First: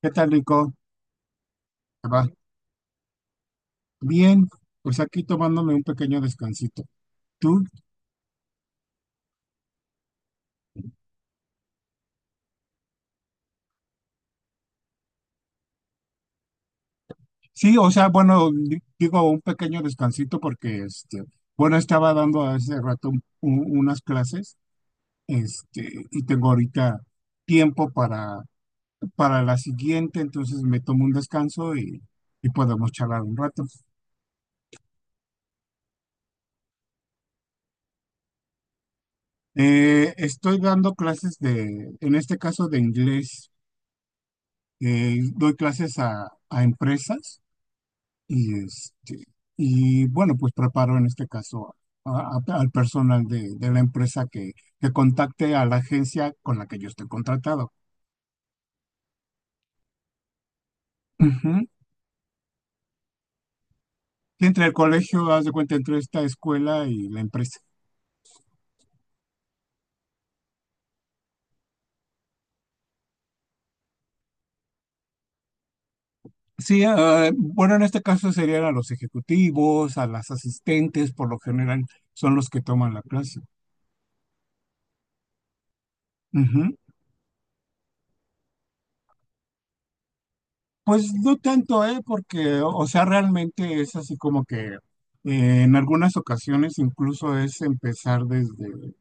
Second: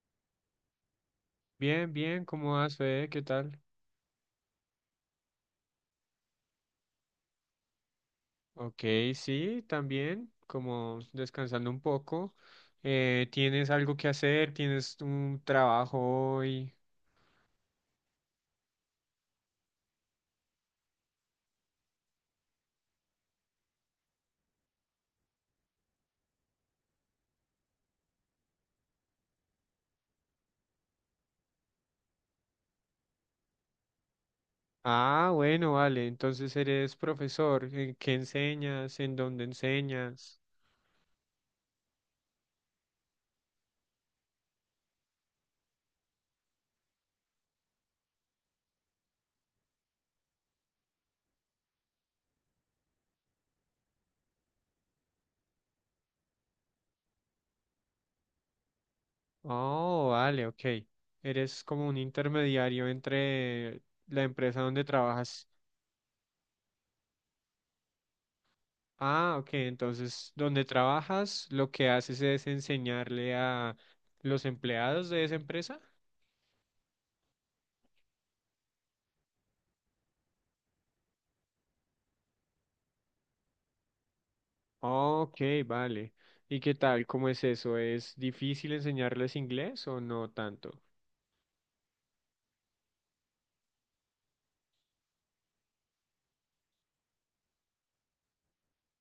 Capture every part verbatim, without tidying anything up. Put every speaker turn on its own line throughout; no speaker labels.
¿Qué tal, Nico?
Bien,
¿Te va?
bien, ¿cómo vas, Fede? ¿Qué tal?
Bien, pues aquí tomándome un pequeño descansito. ¿Tú?
Ok, sí, también, como descansando un poco. Eh, ¿tienes algo que hacer? ¿Tienes un trabajo hoy?
Sí, o sea, bueno, di- digo un pequeño descansito porque, este, bueno, estaba dando hace rato un- un- unas clases, este, y tengo ahorita tiempo para, para la siguiente, entonces me tomo un descanso y, y podemos charlar un rato.
Ah, bueno, vale, entonces eres profesor. ¿En ¿Qué enseñas? ¿En dónde
Eh,
enseñas?
estoy dando clases de, en este caso de inglés, eh, doy clases a a empresas. Y, este, y bueno, pues preparo en este caso a- a- al personal de, de la empresa que, que contacte a la agencia con la que yo estoy contratado.
Oh, vale, ok. Eres
Ujú.
como un intermediario entre la empresa
Entre el
donde
colegio, haz
trabajas.
de cuenta, entre esta escuela y la empresa.
Ah, ok, entonces donde trabajas, lo que haces es enseñarle a los empleados de esa empresa.
Sí, ah, bueno, en este caso serían a los ejecutivos, a las asistentes, por lo general son los que toman la clase.
Ok, vale. ¿Y qué
Ujú.
tal? ¿Cómo es eso? ¿Es difícil enseñarles inglés o no tanto?
Pues no tanto, ¿eh? Porque, o sea, realmente es así como que eh, en algunas ocasiones incluso es empezar desde,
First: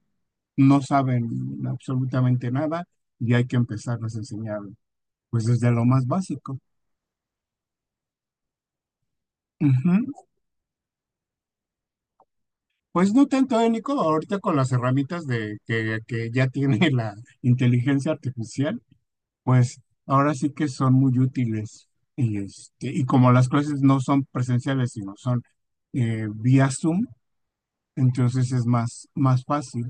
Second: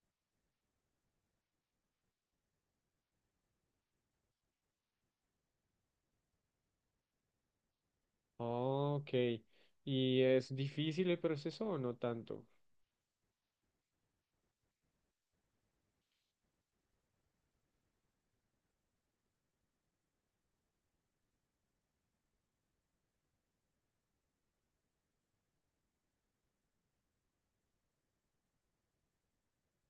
no saben absolutamente nada y hay que empezarles a enseñar, pues desde lo más básico.
Ok.
Ujú.
¿Y es difícil el proceso o no tanto?
Pues no tanto, eh, Nico, ahorita con las herramientas de que, que ya tiene la inteligencia artificial, pues ahora sí que son muy útiles. Y, este, y como las clases no son presenciales, sino son eh, vía Zoom, entonces es más, más fácil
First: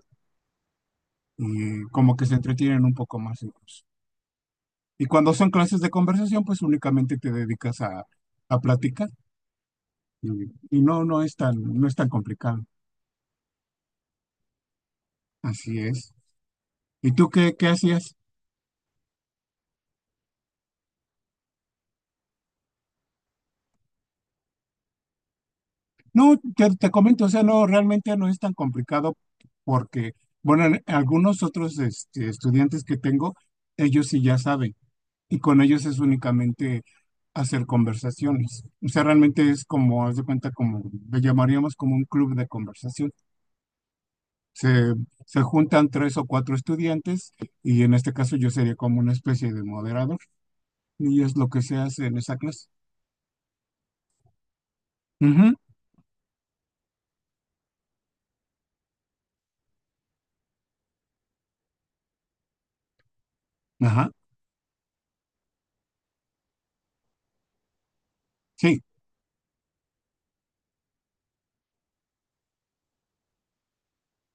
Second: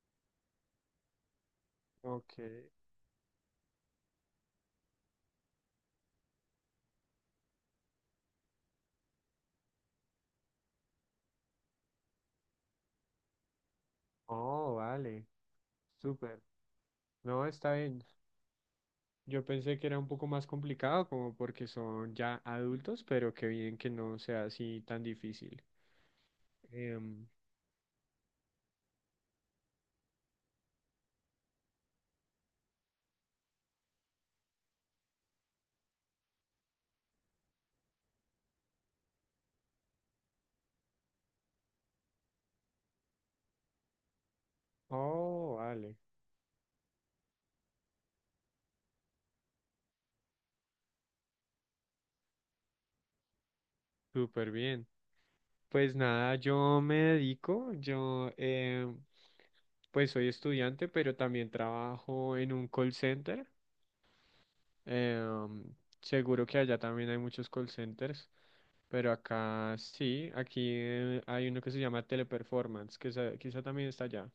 y como que se
Ok.
entretienen un poco más ellos. Y cuando son clases de conversación, pues únicamente te dedicas a, a platicar. Y y no, no es tan, no es tan complicado.
Oh, vale.
Así es.
Súper.
¿Y tú
No,
qué, qué
está bien.
hacías?
Yo pensé que era un poco más complicado, como porque son ya adultos, pero qué bien que no sea así tan difícil.
No, te, te comento,
Em,
o sea, no, realmente no es tan complicado porque, bueno, en- algunos otros este, estudiantes que tengo, ellos sí ya saben y con ellos es únicamente hacer conversaciones. O sea, realmente es como, haz de cuenta, como le llamaríamos como un club de conversación. Se, se
oh,
juntan
vale.
tres o cuatro estudiantes y en este caso yo sería como una especie de moderador y es lo que se hace en esa clase.
Súper bien.
Ujú.
Pues nada, yo me dedico, yo eh, pues soy estudiante, pero también trabajo en un call center.
Ajá,
Eh, seguro que allá también hay muchos call centers,
sí,
pero acá sí, aquí eh, hay uno que se llama Teleperformance, que sa- quizá también está allá.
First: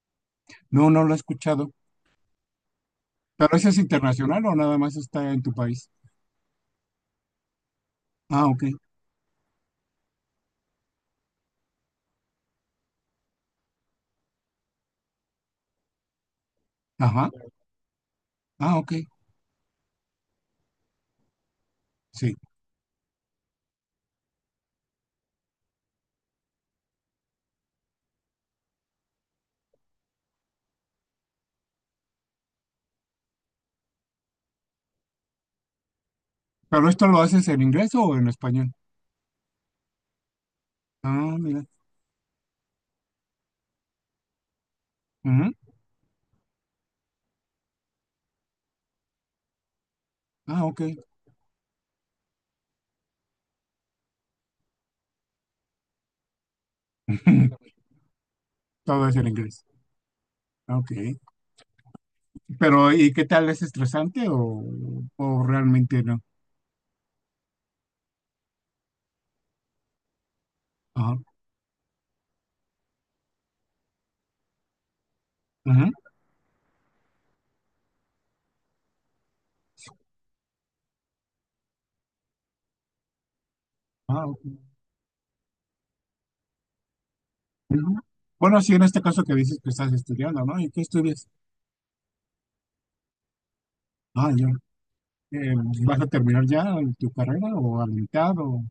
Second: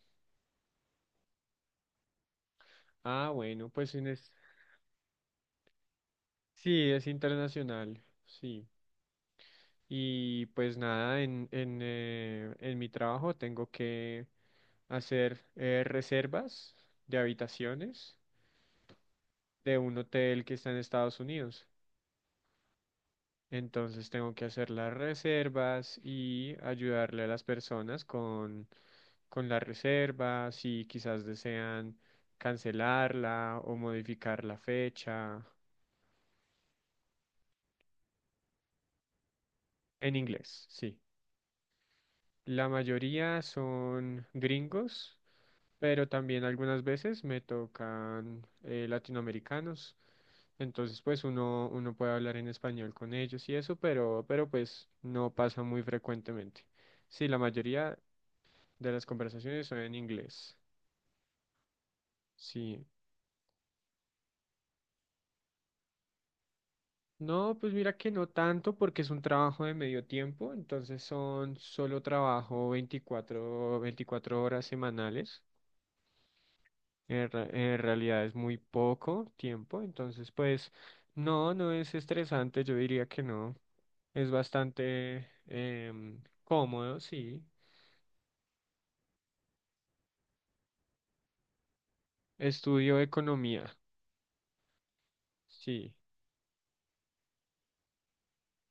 no, no lo he escuchado.
Ah,
¿Pero
bueno,
ese es
pues en es-
internacional o nada más está en tu país?
sí, es internacional,
Ah, ok,
sí. Y pues nada, en, en, eh, en mi trabajo tengo que hacer eh, reservas de
ajá,
habitaciones
ah, ok,
de un hotel que está en Estados Unidos.
sí.
Entonces tengo que hacer las reservas y ayudarle a las personas con, con la reserva, si quizás desean cancelarla o modificar la fecha.
¿Pero esto lo haces en inglés o en español?
En inglés, sí.
Ah, mira,
La mayoría son gringos,
ujú,
pero también algunas veces me tocan eh, latinoamericanos.
ah, ok.
Entonces, pues uno, uno puede hablar en español con ellos y eso, pero, pero pues no pasa muy frecuentemente. Sí, la mayoría de las
Todo es en inglés,
conversaciones son en inglés.
ok.
Sí.
¿Pero y qué tal, es estresante o, o realmente no?
No, pues mira que no tanto porque es un trabajo de medio tiempo, entonces
Ajá,
son solo trabajo veinticuatro veinticuatro horas semanales.
ujú,
En, re- en realidad es muy poco tiempo, entonces pues no, no es estresante, yo diría que no.
ah,
Es
ok,
bastante em, cómodo, sí.
ujú. Bueno, sí, en este caso que dices que estás estudiando, ¿no? ¿Y qué estudias?
Estudio economía,
Ah, ya, eh,
sí.
¿vas a terminar ya tu carrera o a la mitad o...?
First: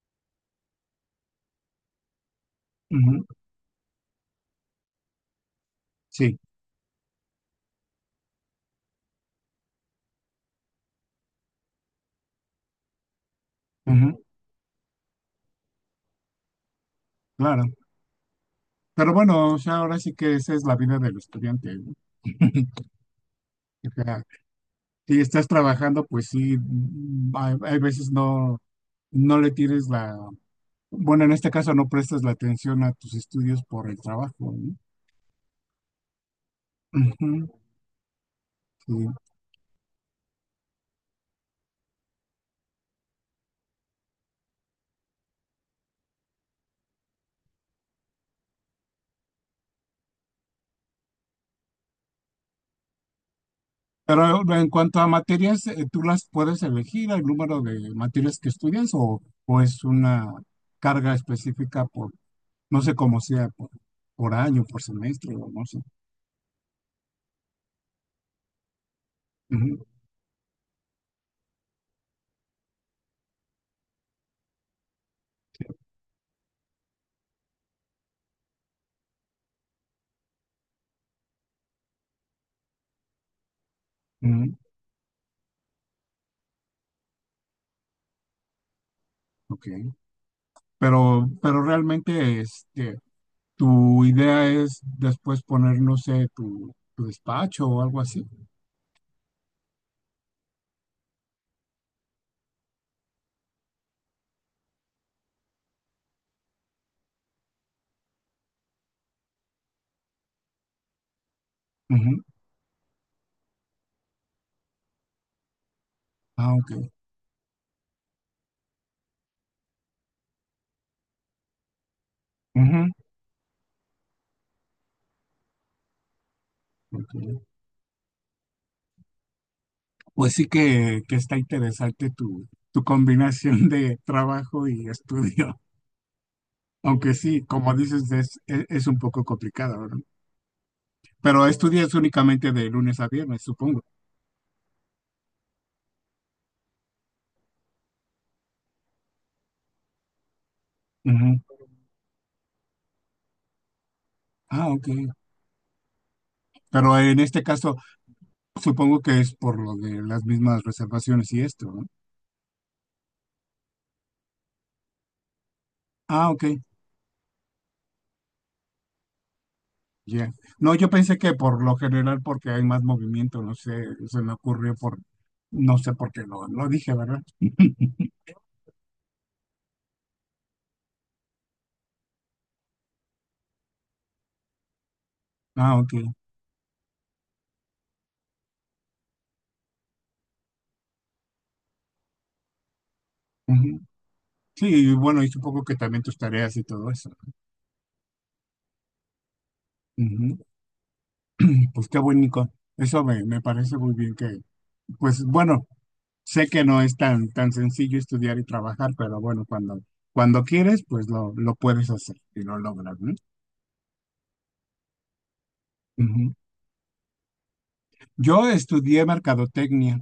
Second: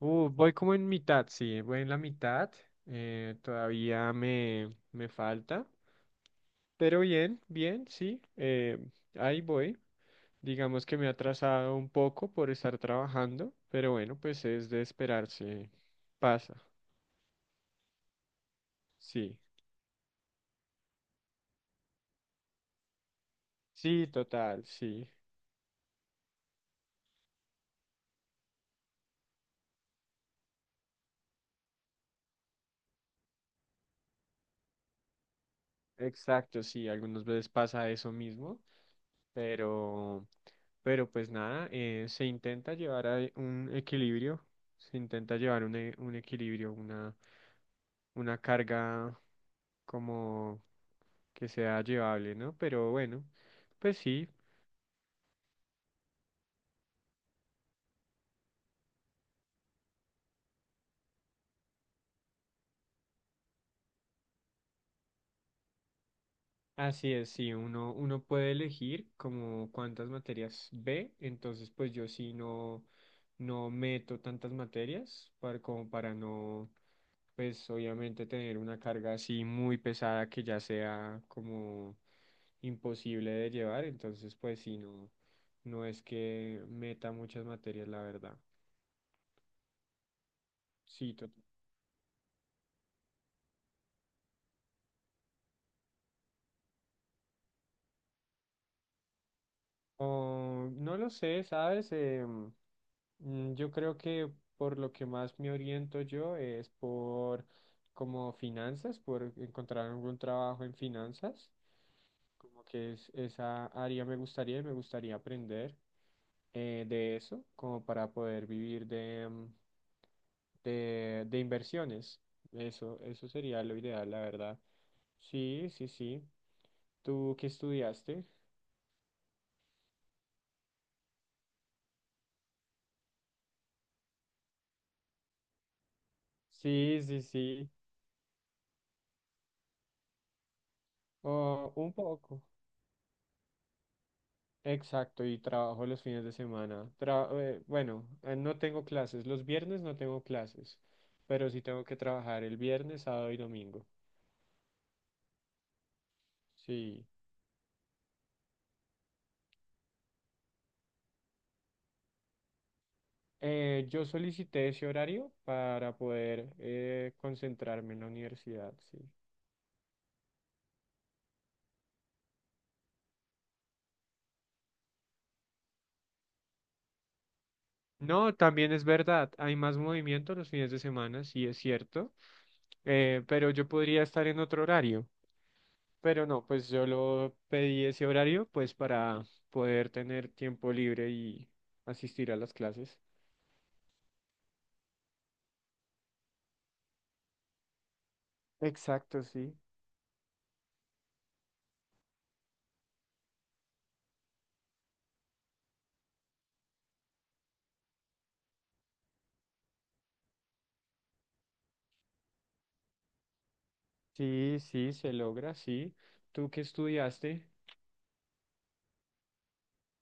Uh, voy como en mitad, sí, voy en la mitad.
Ujú.
eh, todavía me, me falta,
Sí.
pero bien, bien, sí. eh, ahí voy. Digamos que me ha atrasado un poco por estar trabajando, pero bueno,
Ujú,
pues es de esperarse. Pasa,
claro. Pero
sí.
bueno, o sea, ahora sí que esa es la vida del estudiante, ¿no? O
Sí,
sea,
total, sí.
si estás trabajando, pues sí, mm, hay, hay veces no, no le tienes la, bueno, en este caso no prestas la atención a tus estudios por el trabajo, ¿no?
Exacto, sí. Algunas
Ujú,
veces pasa eso mismo.
sí.
Pero, pero pues nada, eh, se intenta llevar a e, un equilibrio, se intenta llevar un, e- un equilibrio, una, una carga como que sea llevable, ¿no? Pero bueno, pues sí,
Pero en cuanto a materias, eh, ¿tú las puedes elegir el número de materias que estudias o, o es una carga específica por, no sé cómo sea, por, por año, por semestre o no sé?
así es, sí, uno, uno puede elegir como
Ujú,
cuántas materias ve, entonces pues yo sí no, no meto tantas materias para, como para no, pues obviamente tener una carga así muy pesada que ya sea como imposible de llevar. Entonces,
ujú,
pues sí, no, no es que meta muchas materias, la verdad.
ok.
Sí,
Pero,
total.
pero realmente, este, tu idea es después poner, no sé, tu, tu despacho o algo así.
O, no lo sé, ¿sabes? Em, Mm, Yo creo que por lo que más me oriento yo es por como finanzas, por encontrar algún trabajo en finanzas,
Ujú.
como que es, esa área me gustaría y me gustaría aprender
Ah,
eh,
ok.
de eso, como para poder vivir de, mm, de, de inversiones.
Ujú,
Eso, eso sería lo ideal, la verdad. Sí, sí, sí. ¿Tú
ok.
qué estudiaste?
Pues sí que, que está interesante tu, tu combinación de trabajo y estudio.
Sí,
Aunque
sí,
sí,
sí.
como dices, es, es, es un poco complicado, ¿verdad? Pero
Oh, un
estudias
poco.
únicamente de lunes a viernes, supongo.
Exacto, y trabajo los fines de semana. Tra- eh, bueno, eh, no tengo clases. Los viernes no tengo clases,
Ujú.
pero sí tengo que trabajar el viernes, sábado y domingo.
Ah, ok. Pero
Sí.
en este caso, supongo que es por lo de las mismas reservaciones y esto, ¿no?
Eh, yo solicité ese horario para
Ah, ok.
poder eh, concentrarme en la universidad, sí.
Ya. No, yo pensé que por lo general porque hay más movimiento, no sé, se me ocurrió por, no sé por qué lo, lo dije, ¿verdad?
No, también es verdad, hay más movimiento los fines de semana, sí es cierto, eh, pero yo podría estar en otro horario.
Ah, ok.
Pero no, pues yo lo pedí ese horario pues para poder tener tiempo libre y asistir a las clases.
Ujú. Sí, y bueno, y supongo que también tus tareas y todo eso.
Exacto, sí.
Ujú. Y pues qué bonito. Eso me, me parece muy bien que, pues bueno, sé que no es tan, tan sencillo estudiar y trabajar, pero bueno, cuando, cuando quieres, pues lo, lo puedes hacer y lo logras, ¿no?
Sí, sí, se logra, sí.
Ujú.
¿Tú qué estudiaste?
Yo estudié mercadotecnia.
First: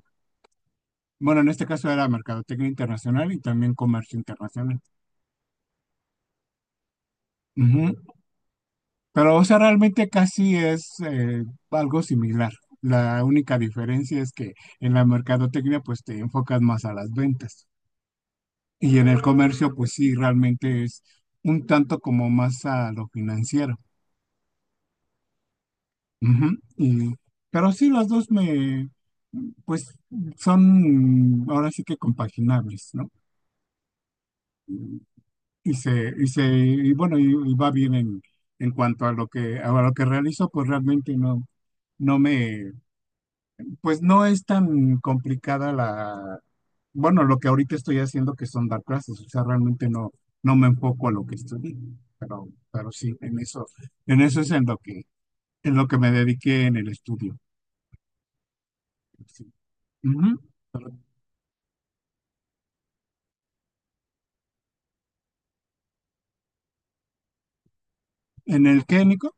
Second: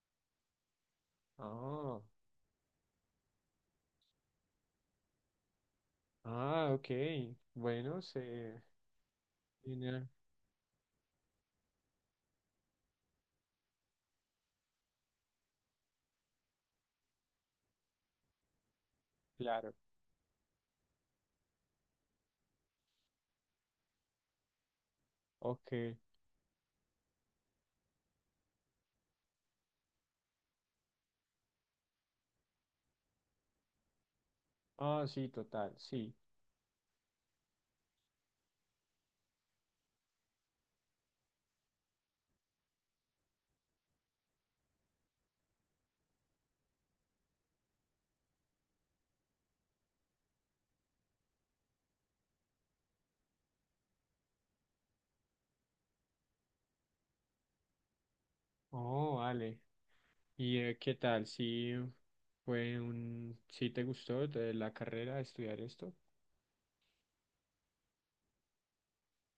Bueno, en este caso
Ah,
era mercadotecnia internacional y también comercio internacional.
ah, ok.
Ujú.
Bueno, se
Pero, o sea,
tiene
realmente casi es eh, algo similar. La única diferencia es que en la mercadotecnia pues te enfocas más a las ventas y en el comercio
claro.
pues sí, realmente es un tanto como más a lo financiero.
Ok.
Ujú. Y- pero sí, las dos me pues son ahora sí que compaginables, ¿no?
Ah, sí, total,
Y se,
sí.
y se, y bueno, y, y va bien en, en cuanto a lo que, a lo que realizo, pues realmente no, no me, pues no es tan complicada la, bueno, lo que ahorita estoy haciendo que son dar clases, o sea, realmente no, no me enfoco a lo que estudié, pero, pero, sí, en eso, en eso es en lo que, en lo que me dediqué en el estudio.
Oh,
Sí.
vale.
Ujú.
¿Y eh, qué tal? Sí, fue un, ¿sí te gustó de la carrera estudiar esto?
¿En el qué, Nico?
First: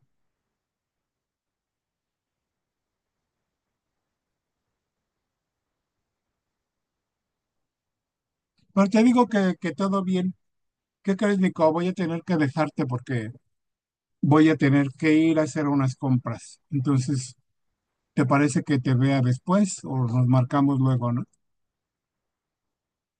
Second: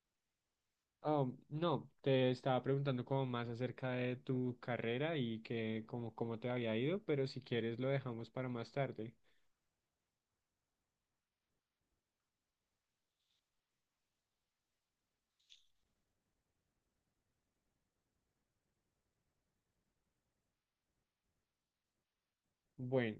Oh, no, te estaba preguntando como más acerca de tu carrera y que como cómo te había ido, pero si quieres lo dejamos para más
Pues te
tarde.
digo que, que todo bien. ¿Qué crees, Nico? Voy a tener que dejarte porque voy a tener que ir a hacer unas compras. Entonces, ¿te parece que te vea después o nos marcamos luego, no?
Bueno,